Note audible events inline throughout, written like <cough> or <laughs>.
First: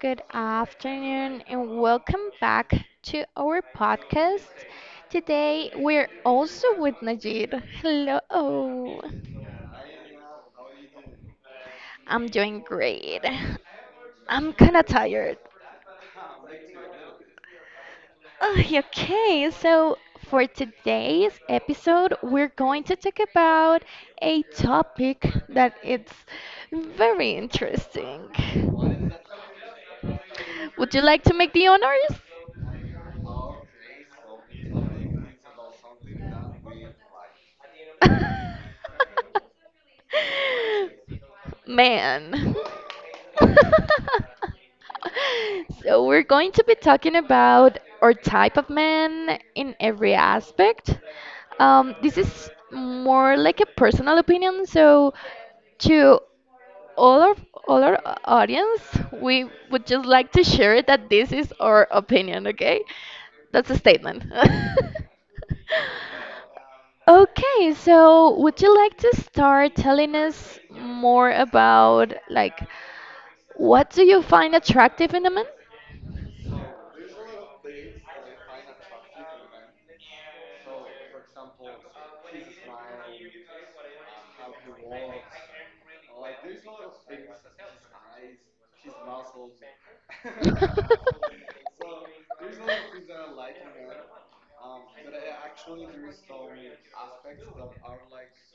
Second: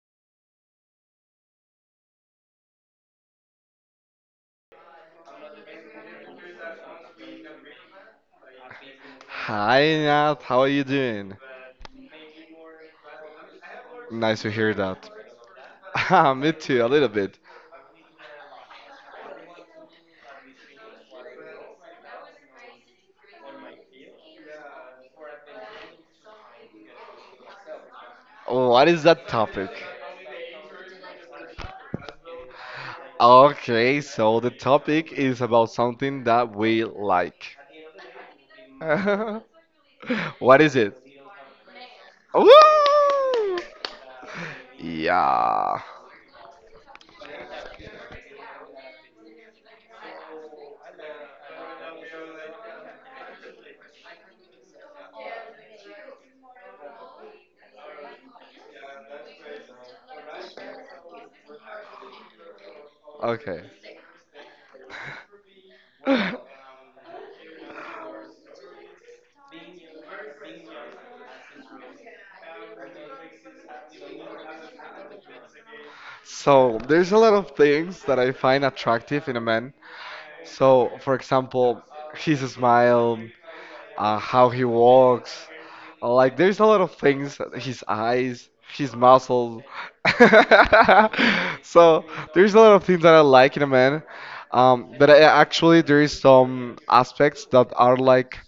good afternoon, and welcome back to our podcast. Today we're also with Najid. Hello. Hi, Nat. How are you doing? I'm doing great. Nice to I'm hear kind of that. tired. <laughs> Me too, a little bit. Okay, so for today's episode, we're going to talk about a topic that it's very interesting. Oh, what is that topic? Would you like to make the honors? Okay, so the topic <laughs> is about something that we like. <laughs> What is it? Man. <laughs> Woo! Yeah. So we're going to be talking about our type of man in every aspect. This is more like a personal opinion, so to all of all our audience, we would just like to share that this is our opinion, okay? That's Okay. a statement. <laughs> <laughs> Okay, so would you like to start telling us more about what do you find attractive in a man? So there's a lot of things that I find attractive in a man. So, for example, his smile, how he walks. Like there's a lot of things, his eyes, his muscles. <laughs> <laughs> So there's a lot of things that I like in a man. Actually, there is some aspects that are like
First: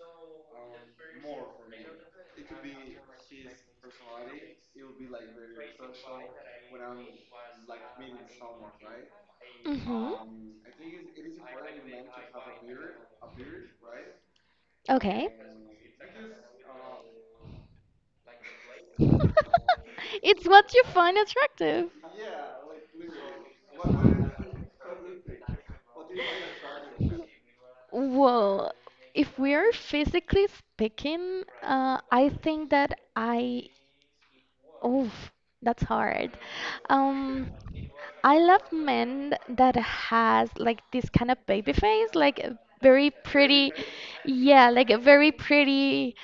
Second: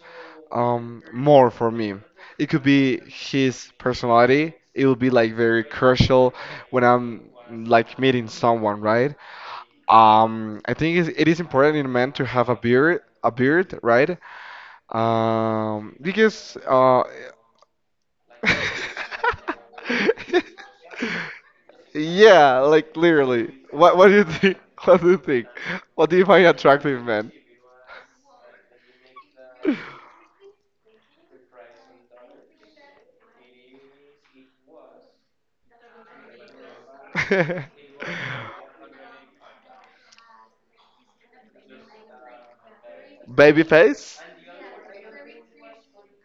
more for me. It could be his personality. It will be like very crucial when I'm like meeting someone, right? Mhm. I think it is important in a man to have a beard, right? Okay. Because <laughs> <laughs> It's what you find attractive. Yeah, like literally. What do you think? <laughs> What do you think? What do you find attractive, man? Well, if we are physically speaking, I think that I. Oof, that's hard. Um, <laughs> I love men that has like this kind of baby face, like a very Baby pretty, face? yeah, like a very pretty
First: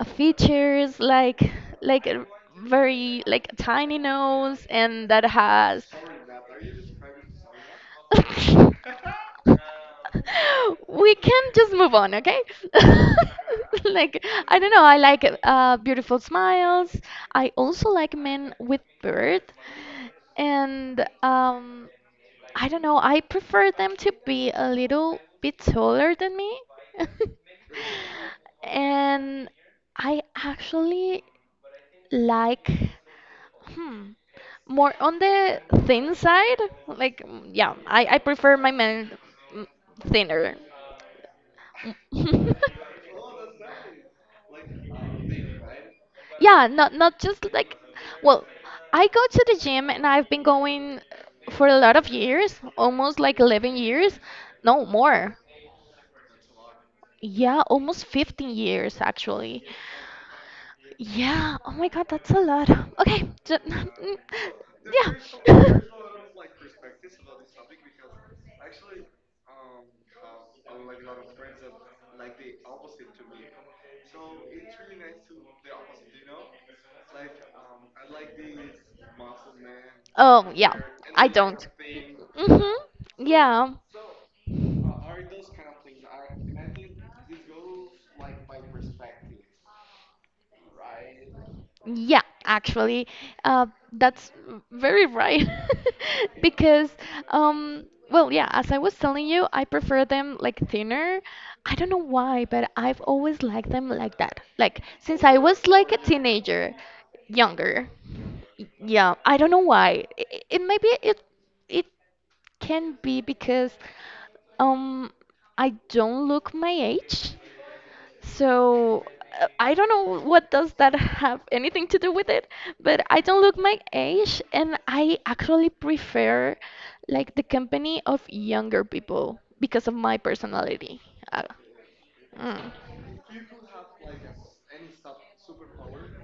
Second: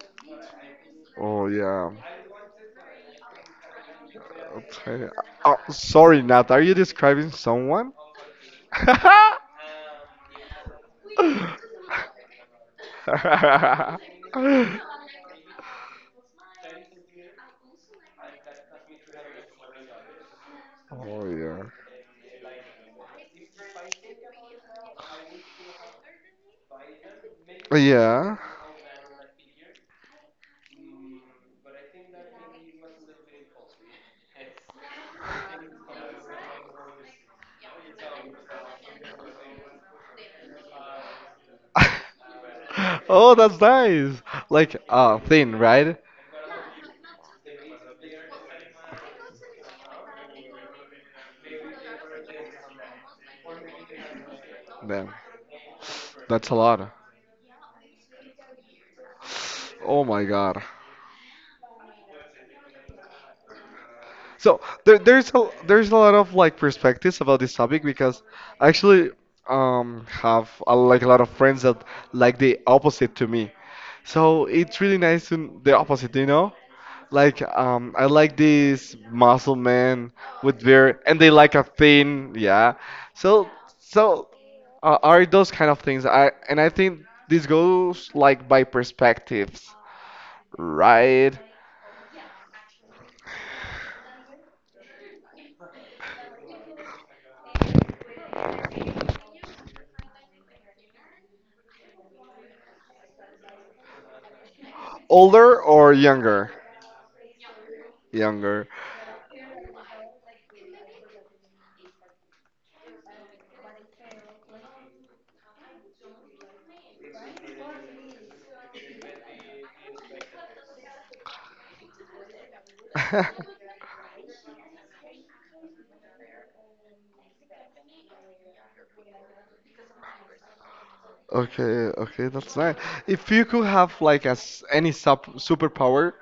features, like Oh yeah. like a very tiny nose, Okay. and that Oh, has. sorry, Nat. Are you describing someone? <laughs> We can just move on, okay? <laughs> Like, <laughs> I don't know, I like <laughs> beautiful smiles. I also like men with beard. And Oh yeah. I don't know, I prefer them to be a little bit taller than me. <laughs> Yeah. And I actually like. Hmm. more on the thin side, I prefer my men mm, thinner. <laughs> Mm. <laughs> Oh, that's nice. Like thin, right? Yeah, not just like, well, I go to the gym and I've been going for a lot of years, almost like 11 years, no Damn, more. that's a lot. Yeah, almost 15 years actually. Oh my God. Yeah. Oh my God, that's a lot. Okay. ju- <laughs> mm, So there, there's a Yeah. there's a lot <laughs> of like perspectives about this topic because I actually have like a lot of friends that like the opposite to me. So it's really nice to the opposite, you know? Like I like these muscle men Oh with yeah. their and I they like a don't. thin, Mhm. yeah. So Yeah. so are those kind of things. I think this goes like by perspectives, right? Yeah, actually, uh, that's very right. <laughs> Because, um, yeah, as I was telling you, I prefer them like thinner. I don't know why, but I've always liked them like that. Like, since I Older was like or a younger? teenager, younger. Younger. Yeah, I don't know why. It maybe it it can be because um I don't look my age. So I don't know what does that have anything to do with it, but I <laughs> don't look my age and I actually prefer like the company of younger people because of my personality. Uh, Okay, okay, that's mm. nice. If you could have like as any sub superpower,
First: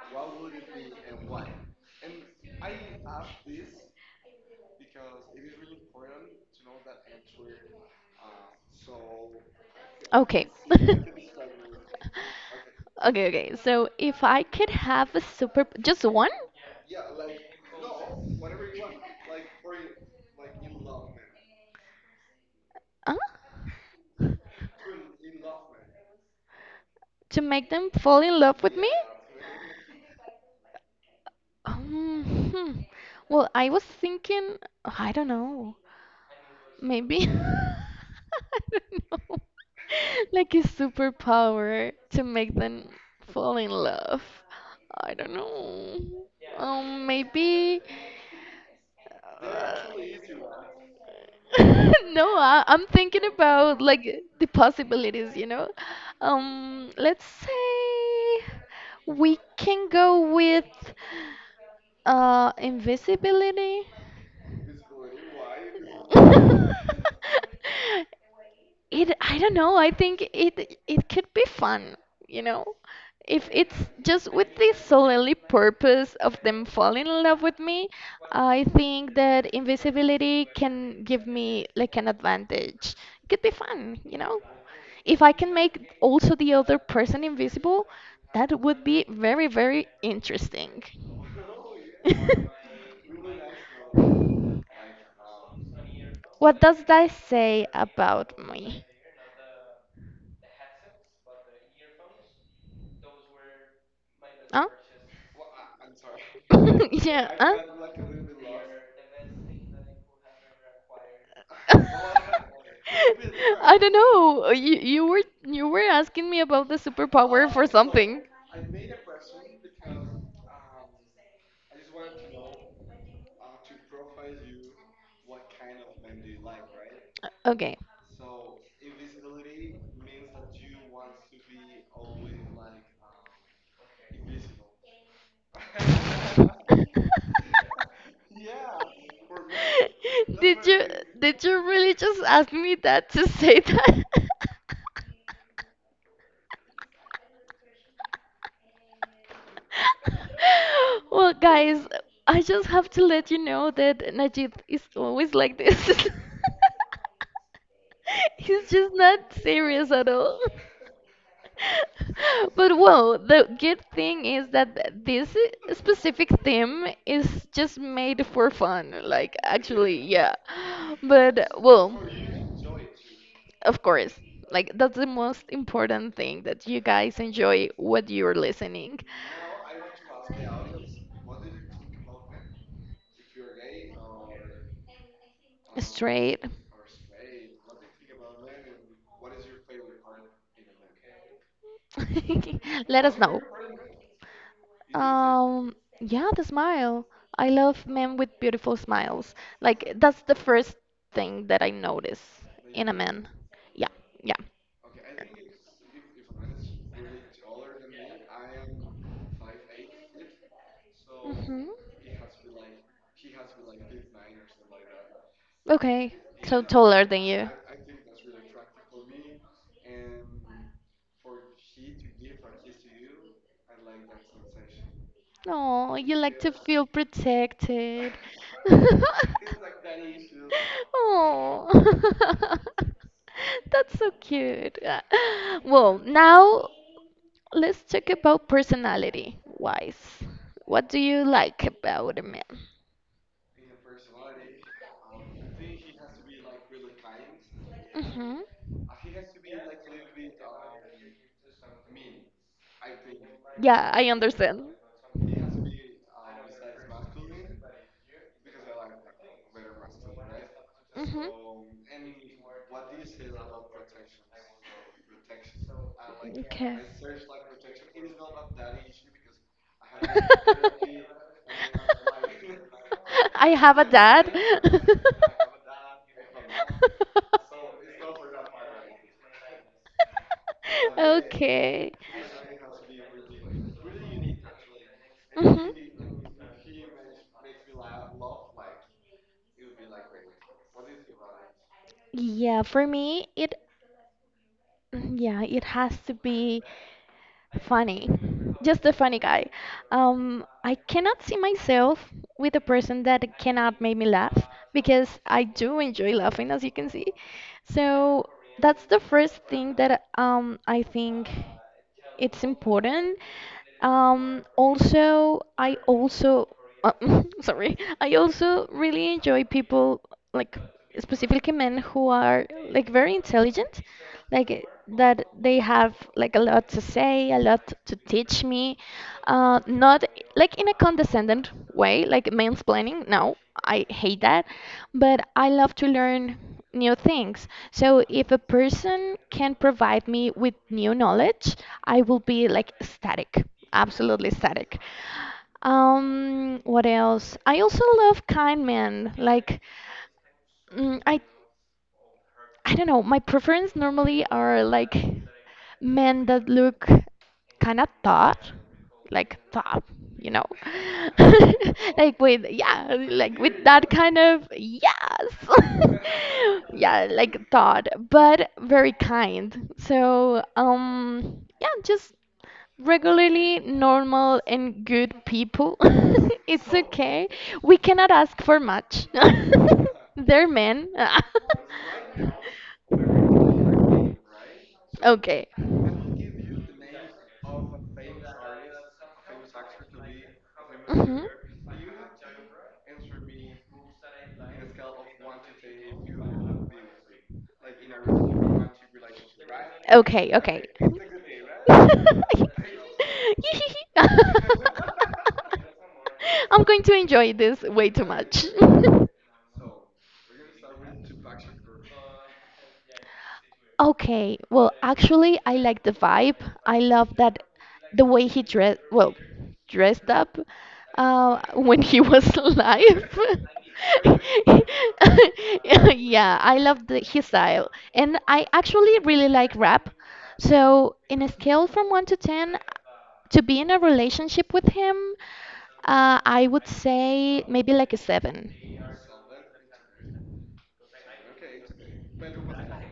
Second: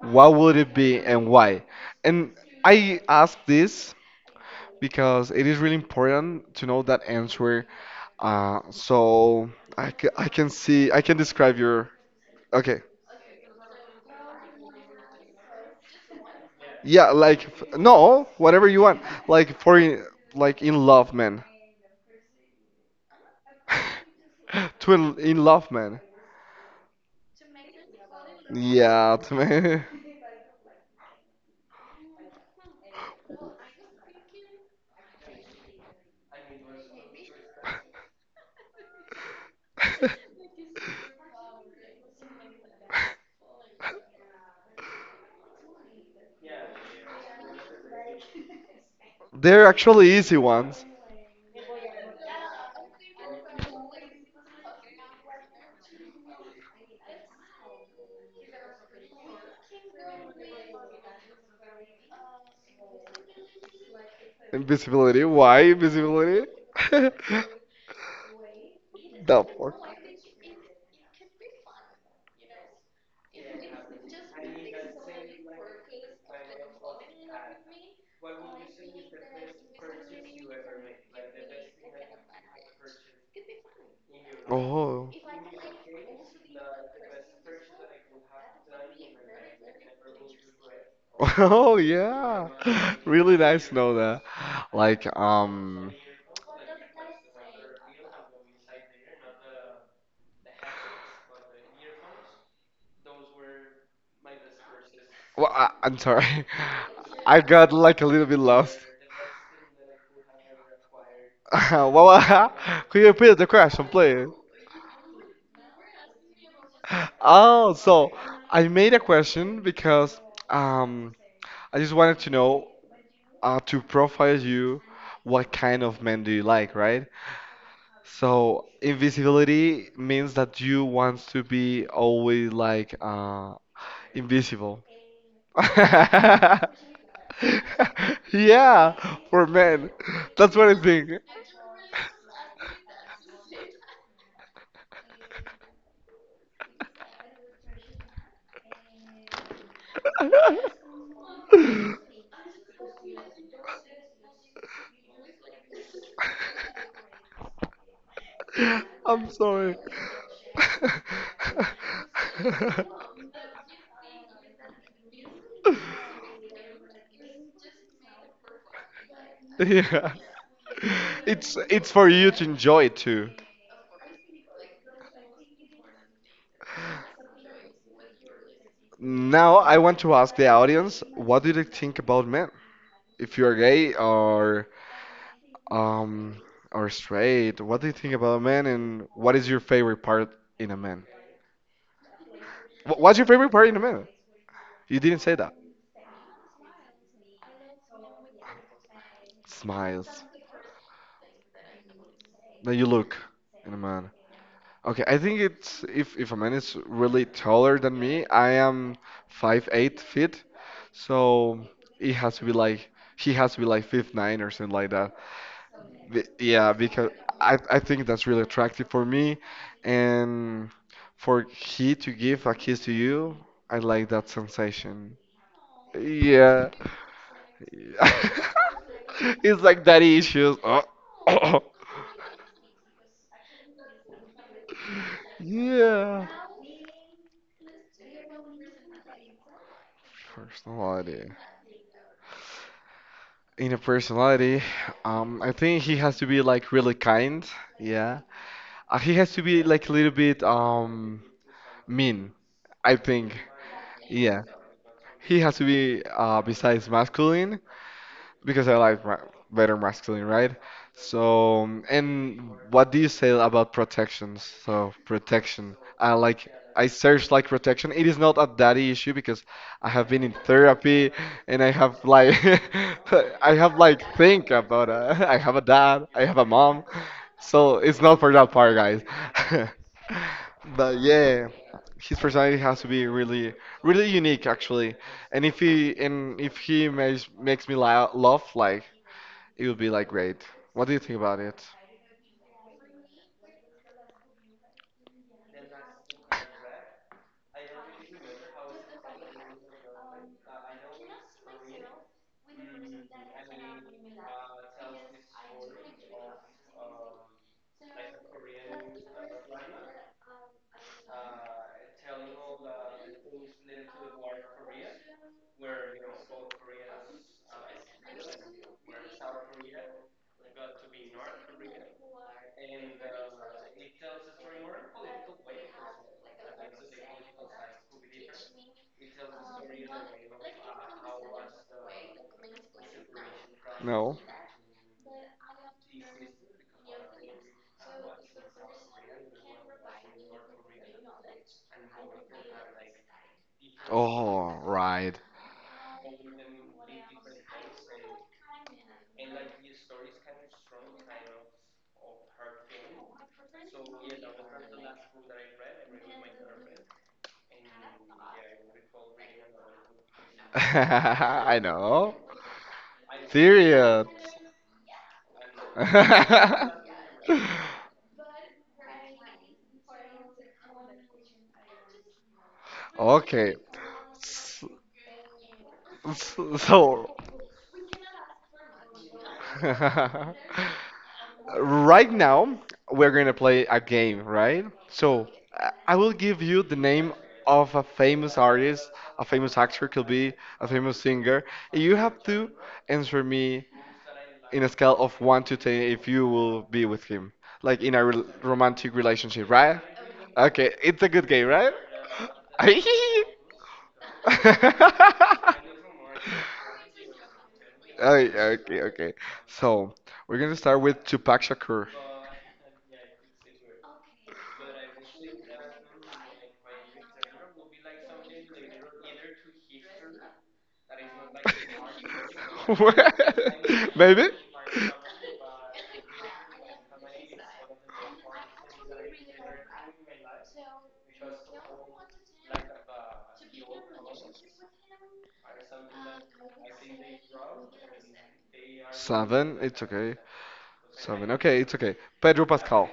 what would it be and why? And I ask this because it is really important to know that answer. Uh, so I can Okay. see, I can <laughs> describe your. Okay. Okay. So if I could have a super, just one? Yeah, like, no, whatever you want. Like, like, in love, man. Huh? <laughs> In love, man. To make them fall in love with me? Yeah, to me. Um, hmm. Well, I was thinking, I don't know, maybe, <laughs> I don't know, <laughs> <laughs> like a superpower to make them fall in love. I don't know. Maybe. They're actually easy ones. <laughs> no, I, I'm thinking about like the possibilities. Let's say we can go with invisibility. Invisibility. Why invisibility? <laughs> <laughs> <laughs> it I don't That know. part. I think it could be fun, you know, if it's just with the solely purpose of them falling in love with me. I think that invisibility can give me like an advantage. It could be fun. Oh. If I can make also the other person invisible, that would be very, very interesting. <laughs> Oh yeah, <laughs> really nice to know that. <laughs> Like What does that say about me? Huh? well, I'm sorry, <laughs> yeah, <laughs> I huh? got like a little bit lost. <laughs> <laughs> Well, <laughs> could you repeat the I don't question, please? know. You were asking me about the <laughs> superpower for Oh, so something. I made a question because um, I just wanted to know to profile you, what kind of men do you like, right? Okay. So invisibility means that you want to be always like invisible. <laughs> <laughs> Yeah, for men. did That's what you I think. did you really just ask me that to say that? <laughs> <laughs> Well, guys, I just have to let you know that Najib is always like this. <laughs> He's just <laughs> not I'm sorry. serious at all. <laughs> <laughs> But well, the good thing is that specific theme is just made for fun. Like, actually, Yeah. yeah. But well, It's for you to enjoy too. of course, like that's the most important thing that you guys enjoy what you're listening. Now I want to ask the audience, what do they think about men? If you're gay or Straight. um straight, what do you think about men and what is your favorite part in a man? <laughs> Let us What's your know. favorite part in a man? You didn't say that. Um, yeah, the smile. I love men with beautiful smiles. Like that's Smiles. the first thing that I notice That in a you look man. in a Yeah, man. yeah. Okay, I think it's if a man is really taller than me, I am 5'8", Mhm. so it has to be like he has to be like 5'9" or something like that. Okay, so Yeah, taller because than you. I think that's really attractive for me, and for he to give a kiss to you, I like that sensation. Oh, you like to Yeah. feel protected. <laughs> <laughs> It's like daddy issues. <coughs> Oh, <laughs> that's so cute. Well, Yeah. now let's talk about personality wise. What do you Personality. like about a man? In a personality, I think he has to be like really kind. Yeah. Mhm. He has to be like a little bit mean, I think. Yeah, I Yeah. understand. He has to be besides masculine, because I like ma better masculine, right? Mhm. So, and what do you say about protections? So, protection. Okay. I search like protection. It is not a daddy issue because I have been in <laughs> therapy and I have like <laughs> I I have have a like dad. think about <laughs> I have a dad, I have a mom. <laughs> So, it's not for that part, guys. <laughs> But <laughs> yeah, Okay. his personality has to be really unique actually. And if Mhm. he and if he makes me la laugh, like it would be like great. What do you think about it? Yeah, for me, it yeah, it has to be funny. Just a funny guy. I cannot see myself with a person that cannot make me laugh because I do enjoy laughing, as you can see. So that's the first thing that I think. It's important. I also, <laughs> sorry, I also really enjoy people like specifically men who are like very intelligent, like that they have like a lot to say, a lot to teach me, not like in a condescendent way, like mansplaining. No, I No? hate that, but I love to learn new things. So if a person can provide me with new knowledge, I will be like static, absolutely Oh, static. right. What else? I also love kind men. Like, mm, I I don't know. My preference normally are like men that look kind of tough, like tough, you know, <laughs> I <laughs> know. Like with that Tyrion. kind of yes, <laughs> yeah, <laughs> like thought, but very kind. So yeah, just Okay. regularly normal S- and good people. <laughs> It's So, okay. We cannot ask for much. <laughs> They're <laughs> men. <laughs> right now, we're going to play a game, right? So, Okay. I will give you the name of a famous artist, a famous actor, could be a famous Mhm. singer. You have to answer me in a scale of 1 to 10 if you will be with him, like in a rel romantic relationship, right? Okay, Okay, it's a good game, right? <laughs> right? <laughs> <laughs> I'm <laughs> going <laughs> to enjoy this way too. Oh, yeah, okay, <laughs> okay. So we're gonna start with Tupac Shakur. <laughs> Okay, well, actually, I like the vibe. I love that the way he dressed, well, dressed up when he was <laughs> alive. What? Maybe? <laughs> Yeah, I love his style. And I actually really like rap. So, in a scale from 1 to 10, to be in a relationship with him, I would say maybe like a 7. Seven, it's okay. Seven, okay, it's okay. Pedro Pascal.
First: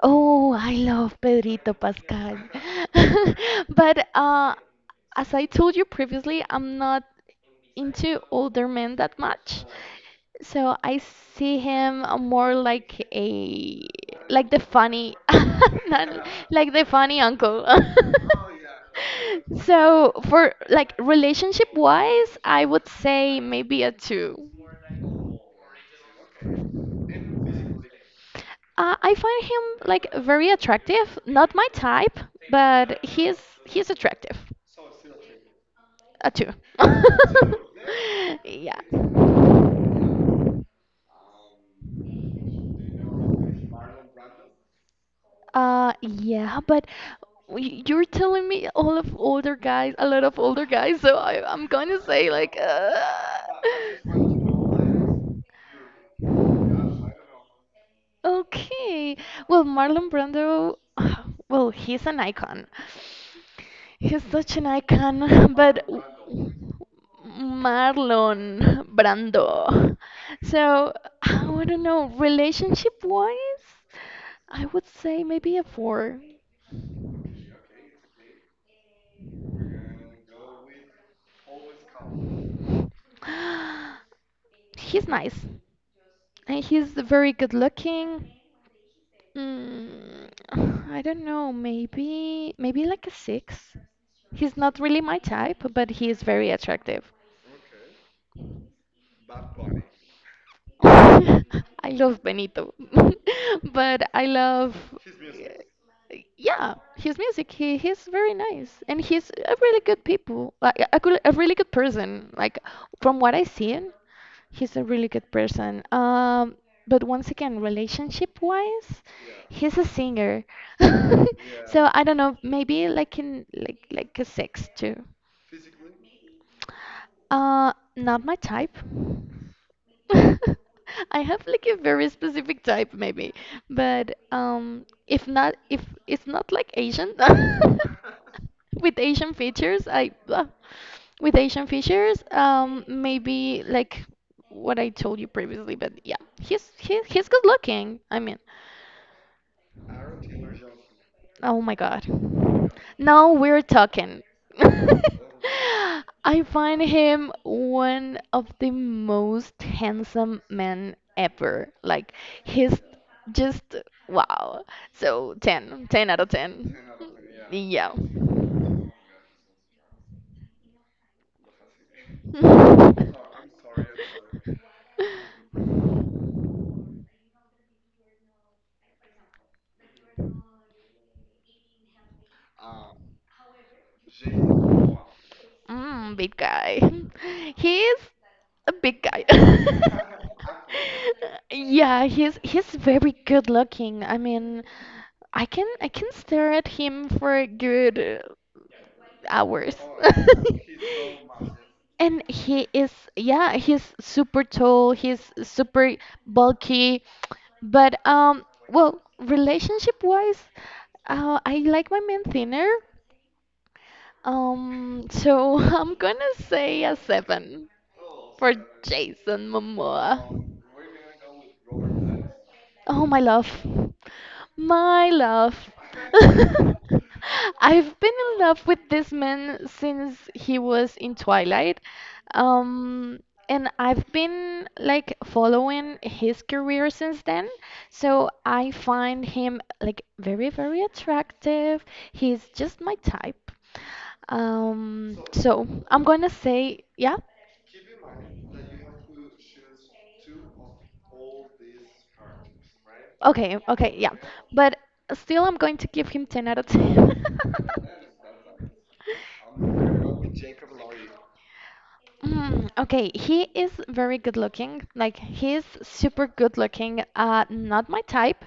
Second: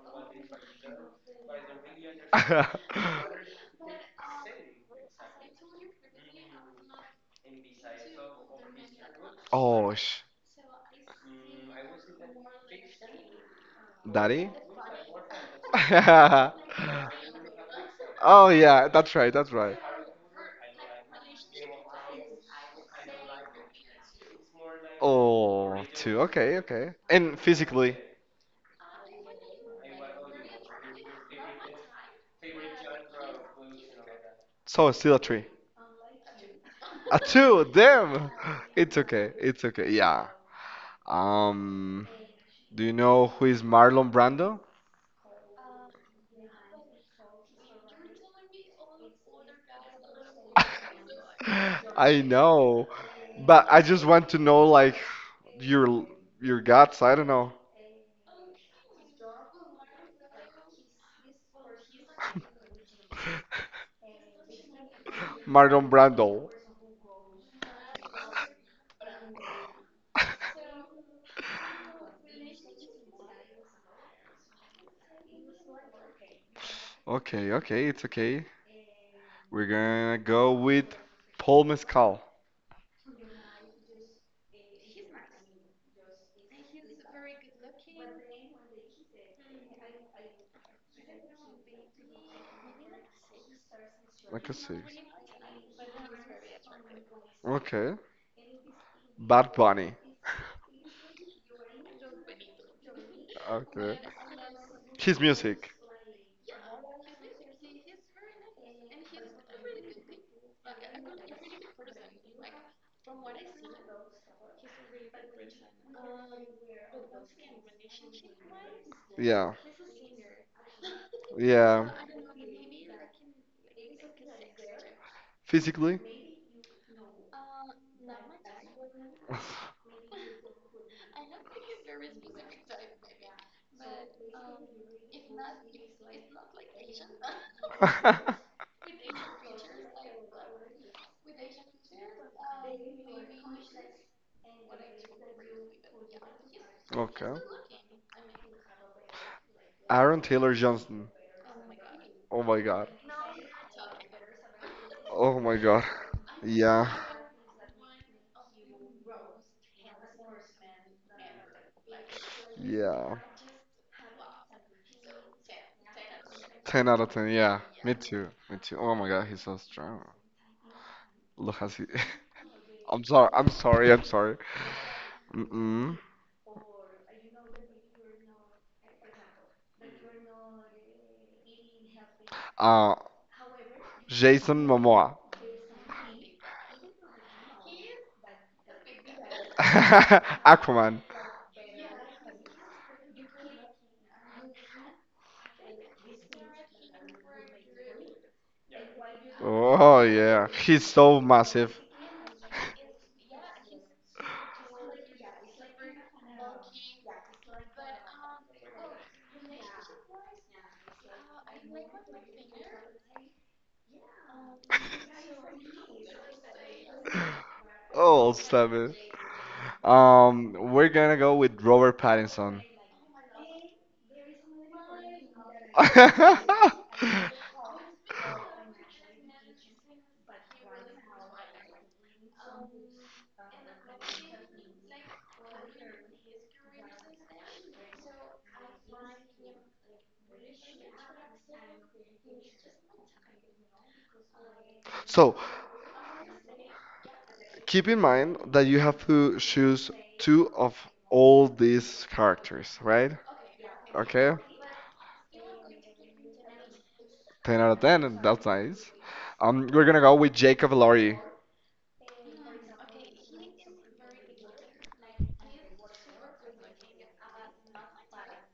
Oh, I love Pedrito Pascal. <laughs> <laughs> But as I told you previously, I'm not into older men that much. Oh, sh So I see him more like a like daddy? the <laughs> funny <laughs> not, like the funny uncle. <laughs> Oh yeah, that's right, that's right. So for like relationship wise, I would say maybe a two. Oh, two. Okay, okay. And physically, I find him like very attractive. Not my type, but he's attractive. so it's still a three. A two. A <laughs> two. Damn. <laughs> Yeah. It's okay. It's okay. Yeah. Um. Do you know who is Marlon Brando? Yeah, but you're telling me all of older guys, a lot of older guys, so I, <laughs> I'm gonna I say like, know, but I just want to know like <laughs> your your guts. I don't know. Okay. Well, Marlon Brando, <sighs> well, he's an icon. <laughs> He's such an icon, <laughs> but Marlon Brando. Marlon Brando. <laughs> So I don't know, relationship wise, I would say maybe a four. Okay, okay, it's okay. We're gonna go with Paul Mescal. <gasps> He's nice, and he's very good looking. Mm, <sighs> I don't know, maybe like a six. Like He's a not six. really my type, but he is very attractive. Okay. Bad Bunny. <laughs> I love Benito, <laughs> but Okay. I love. His music. Yeah, his music. He's very nice, and he's a really good people, like a really good person. Like from what I seen, he's a really good person. But once again, relationship wise, Yeah. he's a singer. <laughs> So Yeah. I don't know, maybe like in like like a six too. Physically. Not my type. <laughs> <laughs> I have like a very specific type maybe, but if not if it's not like Asian <laughs> with Asian features, I with Asian features, maybe like what I told you previously, but yeah, he's Okay. good looking. I mean, Aaron Taylor Johnson. oh my God. Oh my God. Now we're talking. <laughs> Oh my God. I find Yeah. him one of the most handsome men ever. Like he's Yeah. just wow. So 10, 10 out of 10. 10 out of 10, yeah. Me Yeah. too. Me too. Oh my God, he's so strong. Look at he. <laughs> I'm sorry. I'm <laughs> sorry. I'm sorry. Mm-mm. Uh, Jason Momoa. Big guy. <laughs> He's a big guy. <laughs> <laughs> <laughs> Aquaman. Yeah, he's very good looking. I mean, I can stare at him for a good hours. Oh yeah, he's <laughs> so massive. And he is, yeah, he's super tall, he's super bulky, but well, relationship wise, I like my men thinner, so <laughs> I'm gonna say a seven Oh, for stop it. Jason Momoa. We're gonna go with Robert Pattinson. Oh, my love. My love. <laughs> <laughs> I've been in love with this man since he was in Twilight. Um, and I've been like following his career since then. So I find him like very, very attractive. He's just my type. So, So I'm gonna say, yeah, keep in mind that you have to choose two of all these characters, right? Okay, yeah. Okay? But still, I'm going to give him 10 out of 10. 10 out of 10, that's nice. We're gonna go with Jacob Laurie. <laughs> Okay, he is very good looking. Like he's super good looking. Not my type.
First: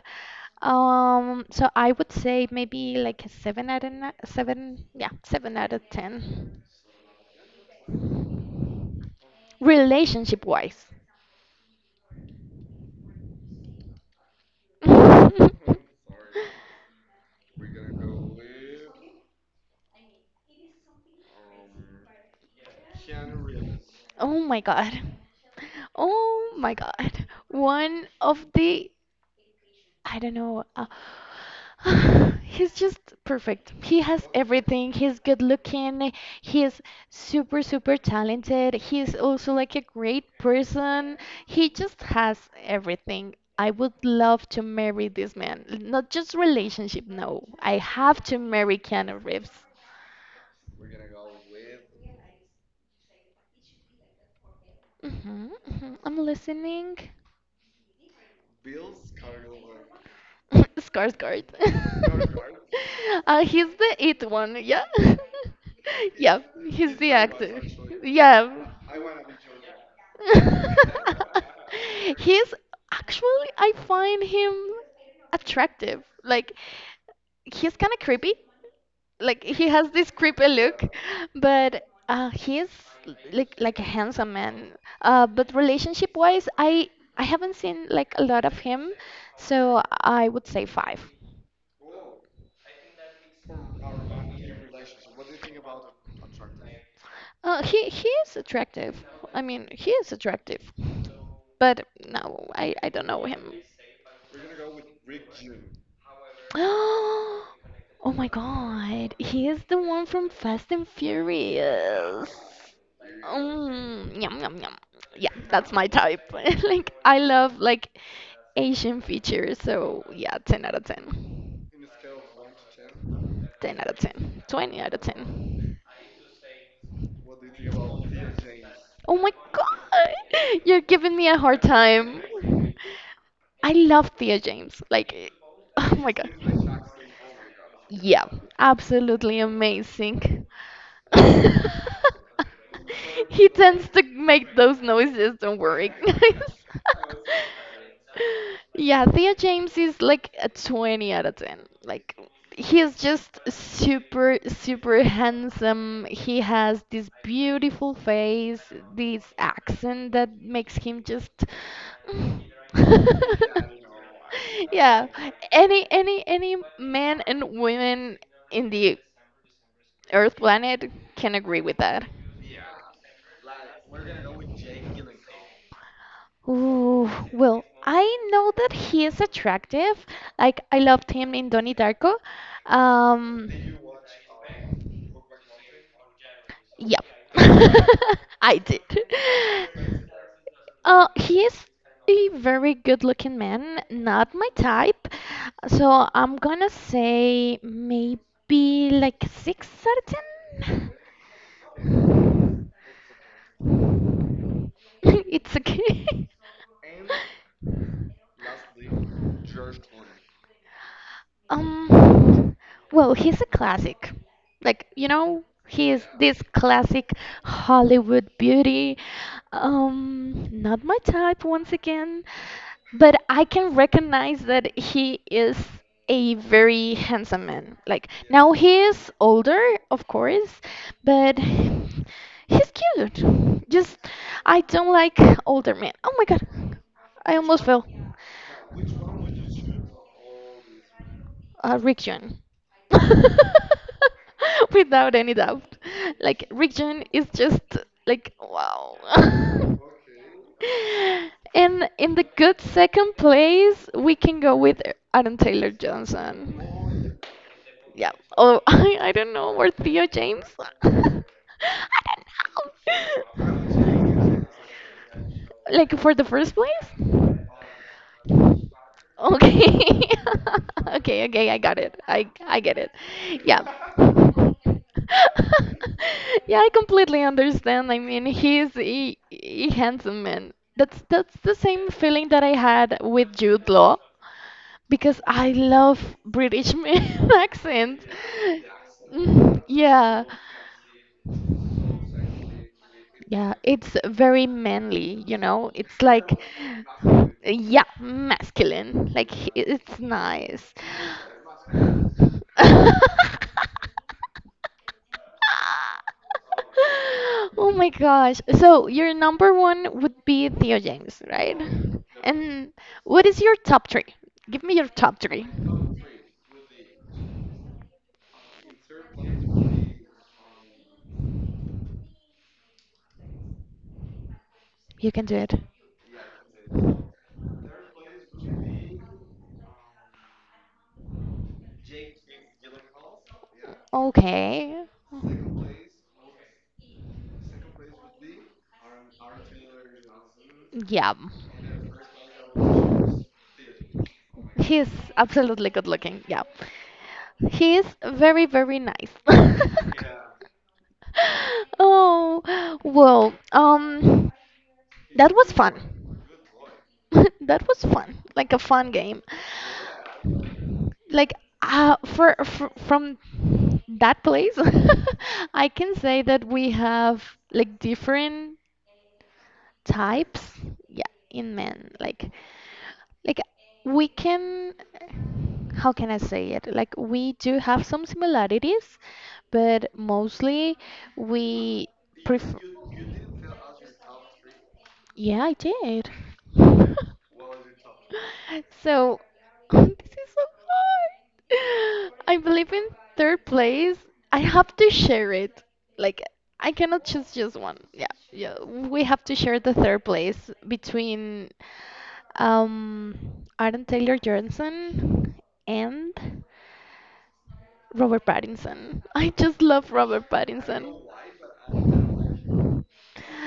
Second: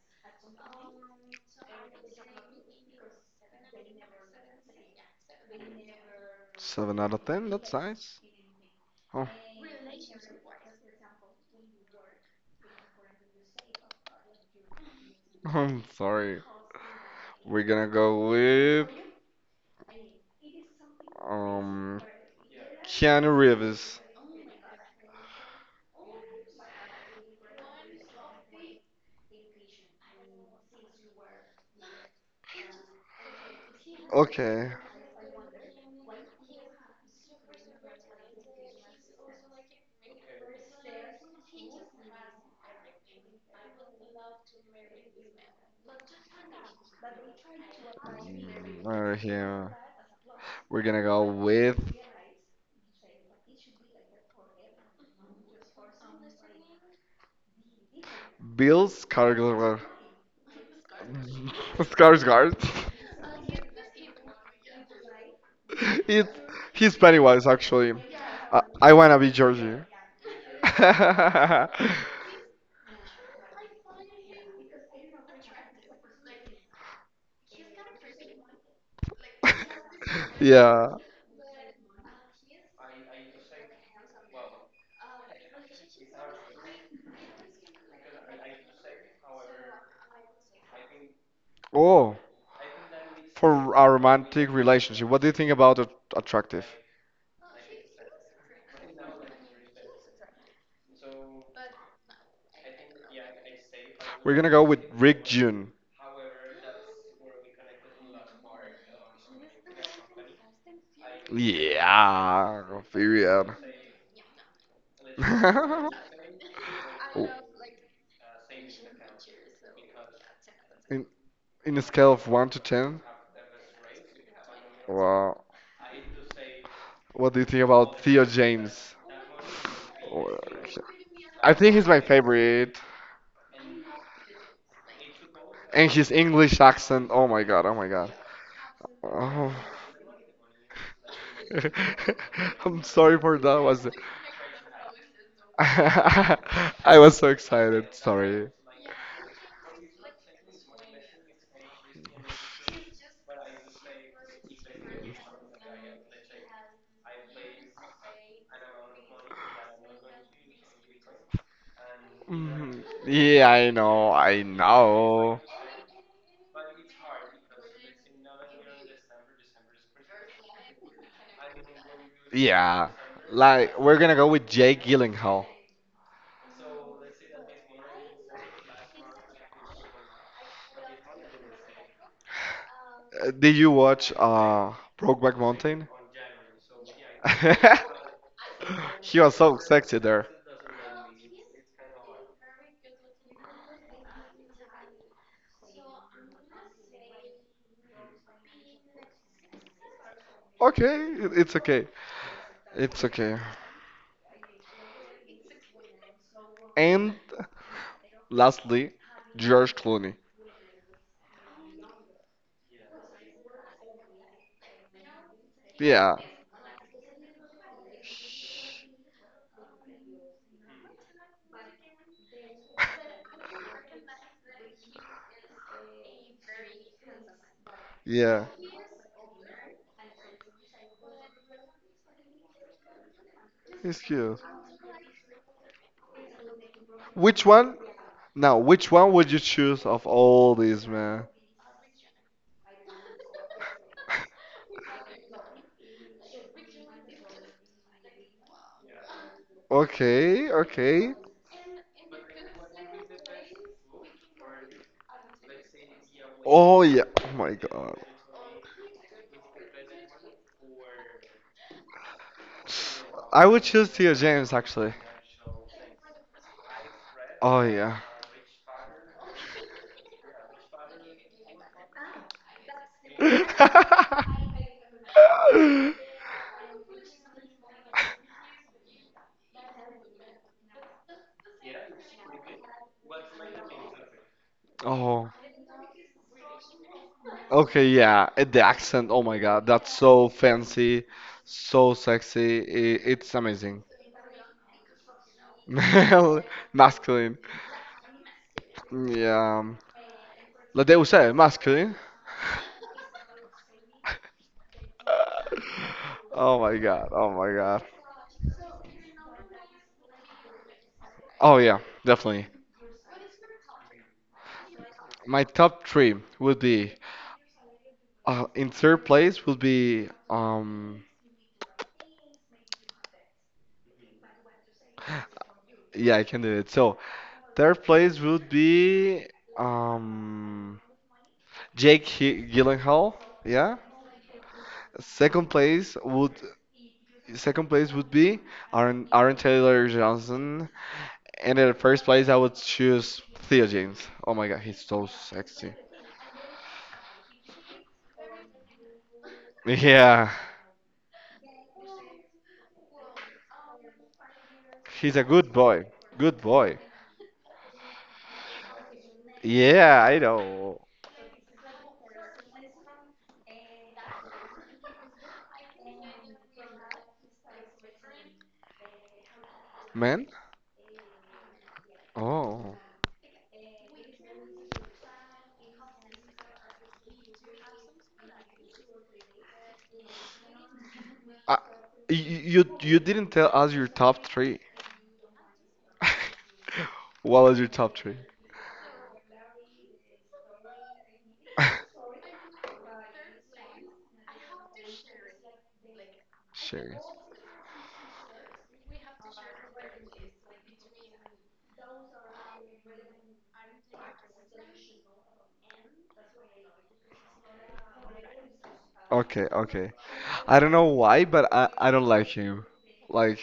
So I would say maybe like a seven out of ni- seven, yeah, seven out of ten. 7 out of 10, that's nice. Oh, Relationship wise. <laughs> I'm <laughs> sorry. We're gonna go with um Keanu Reeves. Oh my God. Oh my God. One of the I don't know. <sighs> He's just perfect. He has Okay. everything. He's good looking. He's super, super talented. He's also like a great person. He just has everything. I would love to marry this man. Not just relationship, no. I have to marry Mm, over Keanu Reeves. here. We're gonna go with Hmm hmm I'm listening. Bill Skarsgård. <laughs> Skarsgård. <laughs> <laughs> Skarsgård. <laughs> He's the it one, yeah? <laughs> It's yeah, he's He's the Pennywise actor. actually. Yeah. I wanna be <laughs> Georgie. <laughs> he's actually, I find him attractive. Like, he's kind of creepy. Like, he has this creepy look, Yeah. but he's like a handsome man. But relationship wise, I haven't seen like a lot of him, so I would say five. Oh, for a romantic relationship, what do you think about attractive? He is attractive. I mean, he is attractive, but no, I don't know him. We're gonna go with Rick June. <gasps> Oh my God, he is the one from Fast and Furious. Yeah, period. Yum yum yum. Yeah, that's my <laughs> type. <laughs> Like I love like Asian features, so yeah, 10 out of In 10. in a scale of one to ten, 10 out of 10. 20 out of wow. 10. What do you think about Theo James? Oh my God, Oh, <laughs> okay. you're giving me a I hard think he's my time. favorite. I love Thea James. Like, <laughs> And oh his my God. English accent. Oh my God, oh my God. Yeah, absolutely Oh. amazing. <laughs> <laughs> I'm sorry for He that. Was tends to make those noises, <laughs> don't worry, guys. <laughs> I was so excited. Sorry. Yeah, Theo James is like a 20 out of 10. Like, he's just super, super handsome. He has this beautiful face, this accent that makes him just. <laughs> Mhm. Yeah, I <laughs> know. I Yeah, know. any man and women in the Earth planet can agree with that. Yeah, like we're gonna go with Jake Gyllenhaal. Ooh, well, I know that he is attractive. Like I loved him in Donnie Darko. <laughs> Um, did you watch Brokeback Mountain? Yep. <laughs> I did. <laughs> He was so sexy there. He is a very good-looking man, not my type. So I'm gonna say maybe like six certain. <laughs> Okay, it's okay. It's okay. It's okay. And <laughs> lastly, George Clooney. Um, well, he's a classic. Like, you know, he is Yeah, this classic Hollywood beauty. Not my type once again, but I can recognize that he is a very handsome man. Like, yeah, now he is older, of course, but he's cute. Just, he's cute. I don't like older men. Oh my God, I Which almost one? fell. Now, which one would you choose of all these, man? Rick John. <laughs> Without any doubt. Like, Rick John is just like, wow. <laughs> Okay, okay. And in the good second place, we can go with Aaron Taylor Oh yeah. Johnson. Oh my God. Yeah. Oh, <laughs> I don't know. Or Theo James. <laughs> I don't know. I would choose Tia James actually. <laughs> Like, for the first place? Oh yeah. Okay. <laughs> Okay, okay, I got it. I get it. Yeah. <laughs> <laughs> Yeah, I completely understand. I mean, he's a handsome man. That's the same feeling that I had with Jude Law because Oh, I love British men <laughs> okay, accent. yeah. And the accent, oh my Mm, God, that's yeah. so fancy, so sexy. It's Yeah, amazing. it's very manly. <laughs> It's like, Male, masculine. yeah, masculine. Like Yeah, it's nice. la Deus Ex, masculine. <laughs> <laughs> Oh my God, oh my Oh God. my gosh. So your number one would be Theo James, right? Oh yeah, definitely. And what is your top three? Give me your top three. My top three would be in third place would be You can do it. yeah, I can do it. So third place would be um Jake Gyllenhaal. Yeah. Okay. Second place would Second place would be Aaron Taylor Johnson, Yeah. and in first place I would choose Theo James. Oh my God, he's He's so absolutely sexy. good looking. Yeah. He's very, very nice. Yeah, <laughs> Oh, well, he's a that was good fun. boy. Good boy. <laughs> That was fun. Like a fun game. Yeah, I know. Like for from that place, <laughs> I can say that we have like different Man? types. Yeah, in men. Like Oh. like we can how can I say it? Like we do have some similarities, but mostly Uh, we prefer. You didn't tell us your top three. Yeah, I did. <laughs> What was your top three? So, <laughs> this is so <laughs> hard. I believe in third place. I have to share it. Like, I cannot Sure. choose just one. Yeah, yeah. We have to share the third place between um, Adam Taylor Johnson, and Robert Pattinson. <laughs> I Okay, just love okay. Robert I don't know Pattinson. why, but I don't like him. Like,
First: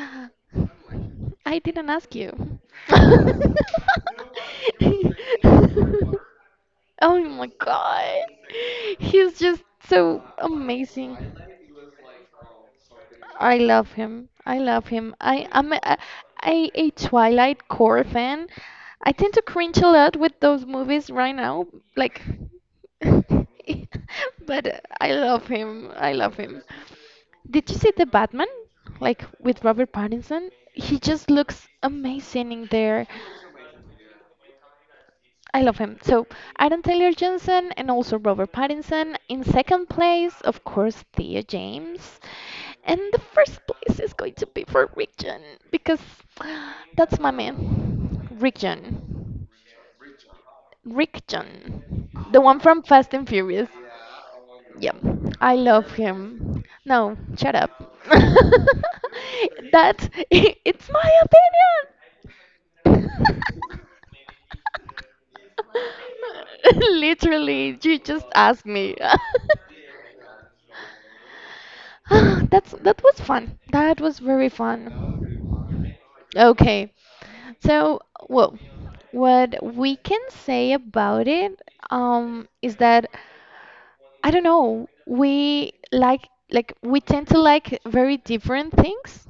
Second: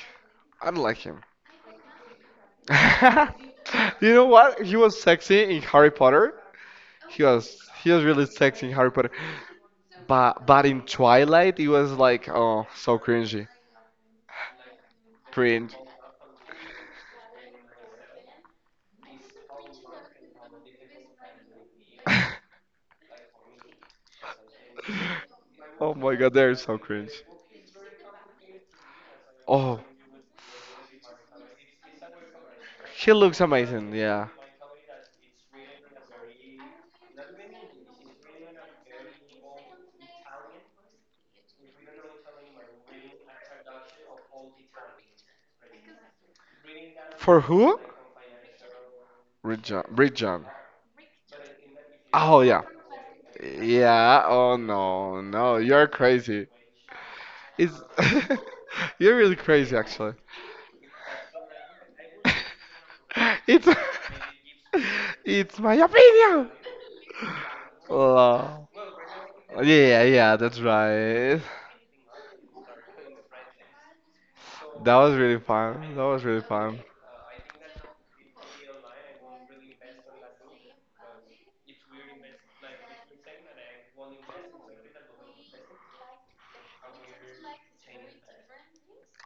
I don't like him. I didn't ask you. <laughs> You know what? He was sexy in Harry <laughs> Potter. Oh my He was god. really sexy in Harry Potter. He's just so But in amazing. Twilight, he was like, oh, so cringy. I love him. I love him. I am Cringe. a Twilight core fan. I tend to cringe a lot with those movies right now. Like, <laughs> <laughs> but I love him. Oh I my love God, they're him. so cringe. Did you see the Batman? Like with Oh, Robert Pattinson? He just looks amazing in there. she looks amazing. Yeah. I love him. So Adam Taylor Johnson and also Robert Pattinson. In second place, of course, Thea James. And the first place is going to be for Rick John because that's my For who? man. Rick John. Bridget. Bridget. Rick John. The Oh one yeah. from Fast and Furious. Yeah. Oh Yeah, no, I no, love you're crazy. him. No, shut up. It's <laughs> you're really <laughs> crazy, That's actually. it, it's my opinion. <laughs> It's <laughs> it's my opinion. <laughs> Literally, you just asked Wow. me. <laughs> Yeah, yeah, that's right. Ah, that was fun. That was very That was really fun. fun. That was really fun. Okay. So, well, what we can say about it is that I don't know. We like we tend to like very different things.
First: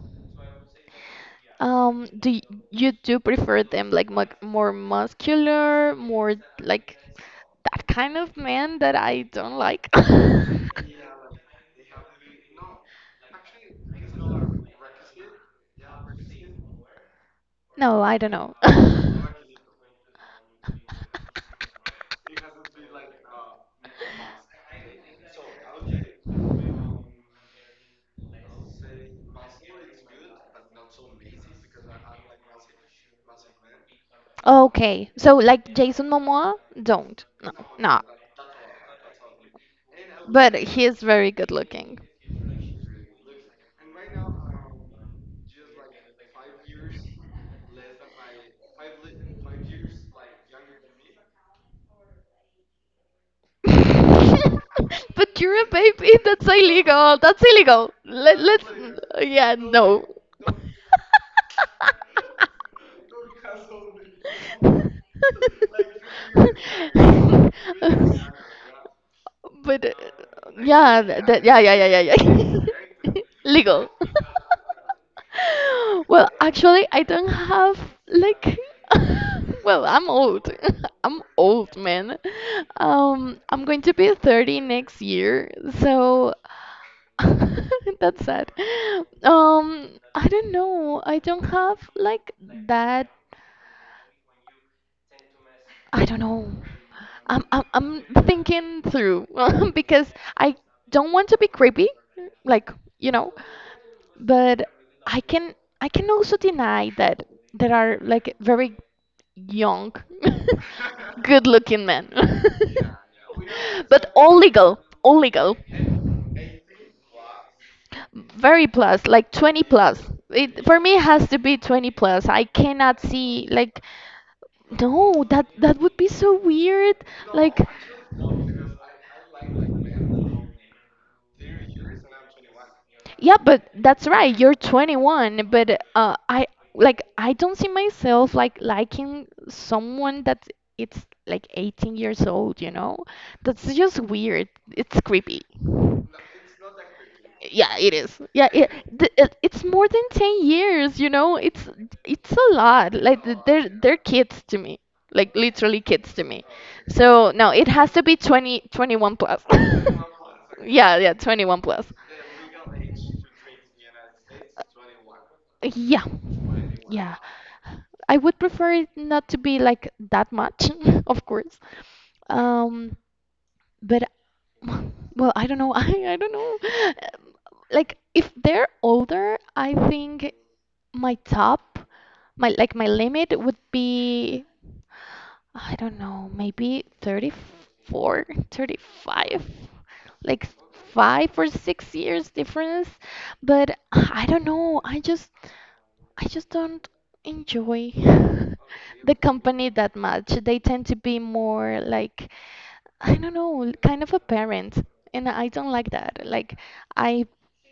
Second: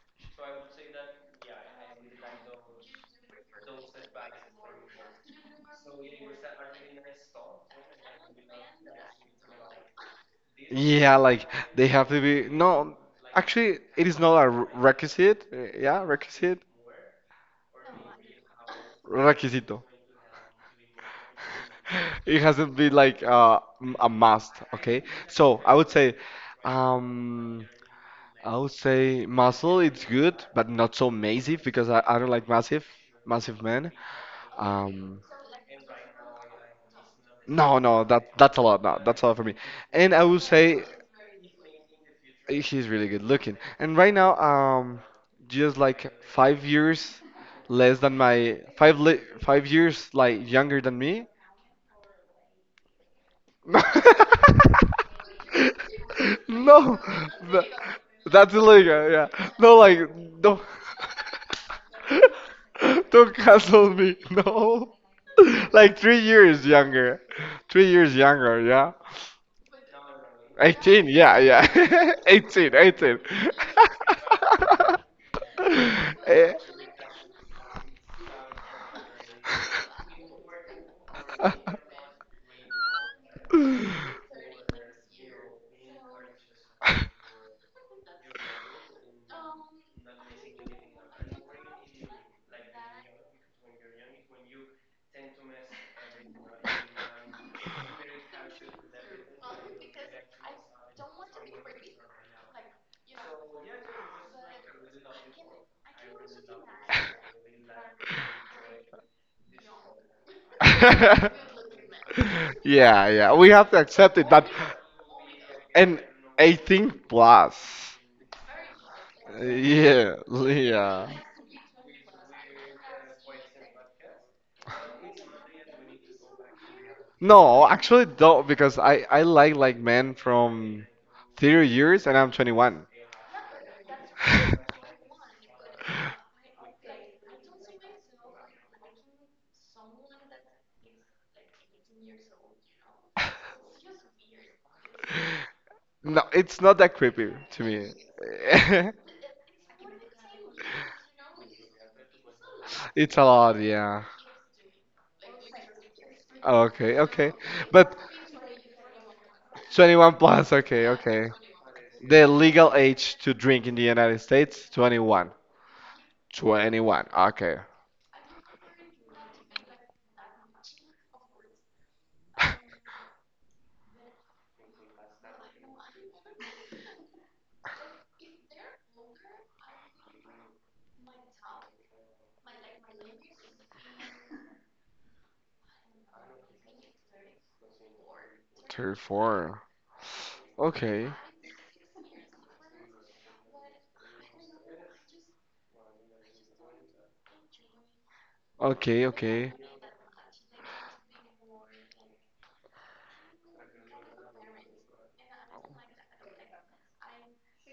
Do you do prefer them like mu more muscular, more like that kind of man that I don't like? <laughs> Yeah, like they have to be. No, actually, it is not a requisite. Yeah, requisite. No, I don't know. <laughs> Requisito. <laughs> It hasn't been like a must. Okay, so um, I would say muscle. It's good, but not so massive because I don't like massive men. Okay, Um, so like Jason Momoa, don't. No, No, no. no, that that's a lot. No, that's a lot for me. And I would But say he is very good looking. he's really good looking. And right now, just like five <laughs> years less than my 5 years like younger than me. <laughs> But you're a baby. That's No, no, illegal. That's tha- illegal. Let, that's let's. illegal. Yeah, Yeah, no, like no. don't <laughs> don't cancel me. No, <laughs> like 3 years younger, 3 years <laughs> younger. Yeah. But yeah, 18, yeah, that, yeah, yeah, yeah, yeah, yeah. <laughs> 18, 18. yeah. <laughs> Legal. <laughs> <laughs> Well, Eh, actually, I don't have like. <laughs> Well, I'm old. <laughs> I'm old, man. I'm going to be 30 next year, so <laughs> that's sad. I don't know. I don't have like that I don't know. I'm thinking through <laughs> because I don't want to be creepy, like, you know, but I can I can also deny that there are like very young, <laughs> good-looking men. <laughs> yeah, <laughs> yeah. We have to But accept it, all but legal, all legal. and 18 plus. Very plus, like 20 plus. Yeah, It for me it yeah. has to be 20 plus. I cannot see like no, that would be so weird. Like, No, actually don't because I like men from 30 years and I'm 21. yeah, but that's right. You're <laughs> 21, but I don't see myself like liking someone that it's like 18 years old, you know? That's just weird. It's creepy. No, it's not that creepy to Yeah, me. it is. Yeah, it, <laughs> th it it's more than 10 years, you know? It's a lot. It's a Like lot, they're yeah. kids to me like literally kids to me. Okay, So okay. no, it has But to be twenty twenty one plus. 21 plus, <laughs> okay, Yeah, yeah, okay. 21 plus. The legal age to drink in the United States, 21. Yeah. 21, Yeah. okay. I would prefer it not to be like that much, <laughs> of course. <laughs> Um, but <laughs> well, I don't know. <laughs> I don't know. Like if they're older, I think my top, my like my limit would be I don't know, maybe 34, Tier 35, 4. like Okay. 5 or 6 years difference. But I don't know, I just don't enjoy Okay, <laughs> the okay. company that much. They tend to be more like I don't know, kind of a parent, and I don't like that. Like I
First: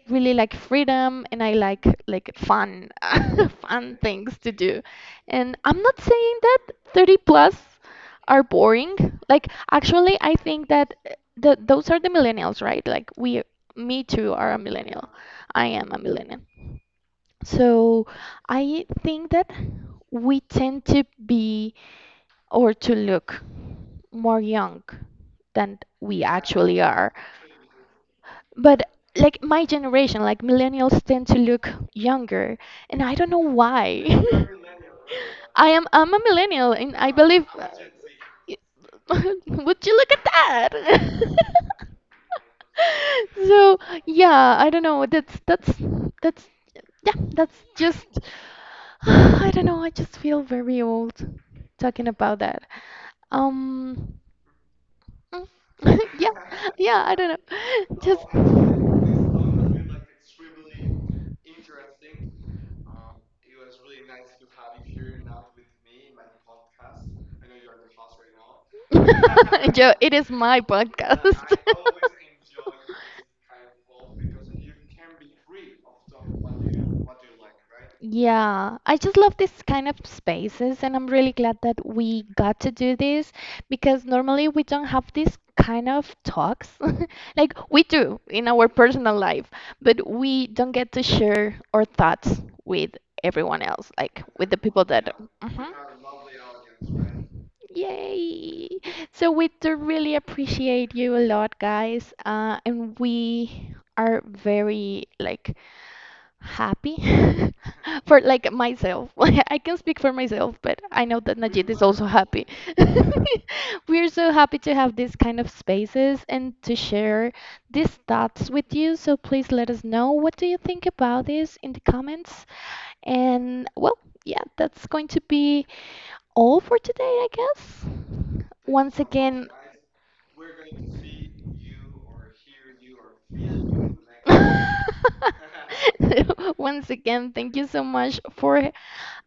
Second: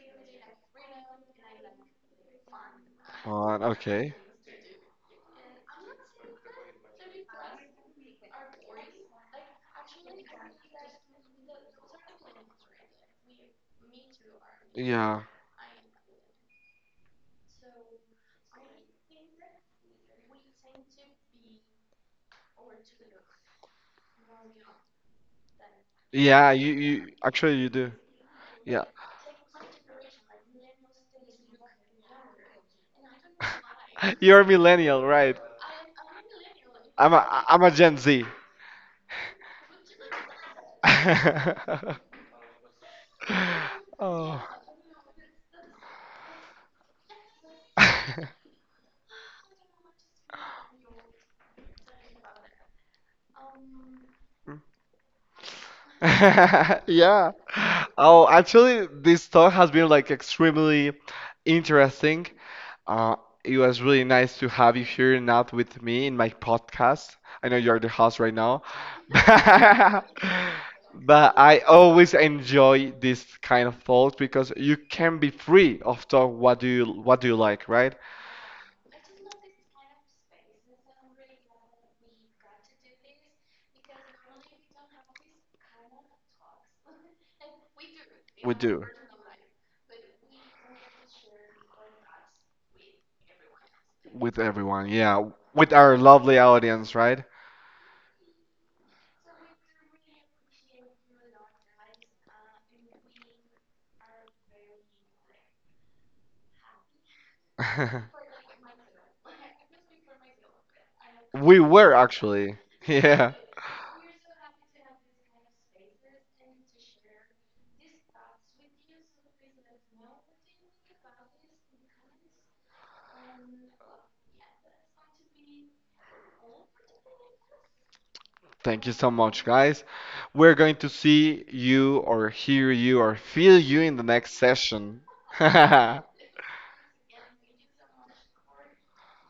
really like freedom and I like fun <laughs> Fun. fun Okay. things to do. And I'm not saying that 30 plus are boring. Like actually I think that the those are the millennials, right? Like we me too are a millennial. Yeah. I am a millennial. So I think that we tend to be or to look more young than we Yeah, actually you are. actually you do. Yeah. But like my generation, like millennials tend to look younger, and I don't know why. <laughs> You're a millennial, right? <laughs> I'm a millennial, and I believe. I'm a Gen Z. <laughs> Would you look at that? <laughs> <laughs> <laughs> So Oh. yeah, I don't know. That's yeah, that's just <laughs> <sighs> I don't know. I just feel very old talking about that. Um, Mm. <laughs> Yeah, yeah, I don't Yeah. know. Oh, actually, Just. this talk has been like extremely interesting. Uh, it was really nice to have you here and not with me in my podcast. I know you're the host right now. <laughs> Joe, <laughs> it is my podcast. But I <laughs> always enjoy this kind of talk because you can be free of talk what do you like, right? Yeah, I just love this kind of spaces, and I'm really glad that we got to do this because normally we don't have this kind of talks. <laughs> Like we do in We our do. personal life, but we don't get to share our thoughts with everyone else, like With with the everyone, people that. yeah. With Yeah. our lovely audience, right? Yay! So we do really appreciate you a lot, guys, and we are very like happy <laughs> for like <laughs> myself. <laughs> I can speak for myself, but I know that We Najid is were also happy. actually. <laughs> Yeah. <laughs> We're so happy to have these kind of spaces and to share these thoughts with you. So please let us know what do you think about this in the comments. And well, yeah, that's going to be all for today, I guess. Thank you Once so much, again, guys. We're going to see you or hear you or feel you in the next session. <laughs> <laughs> Bye once again, thank you so much for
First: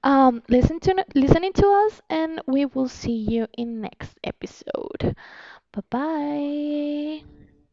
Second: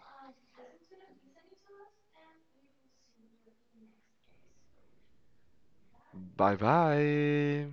listening to us and we will see you in next episode. Bye bye. bye.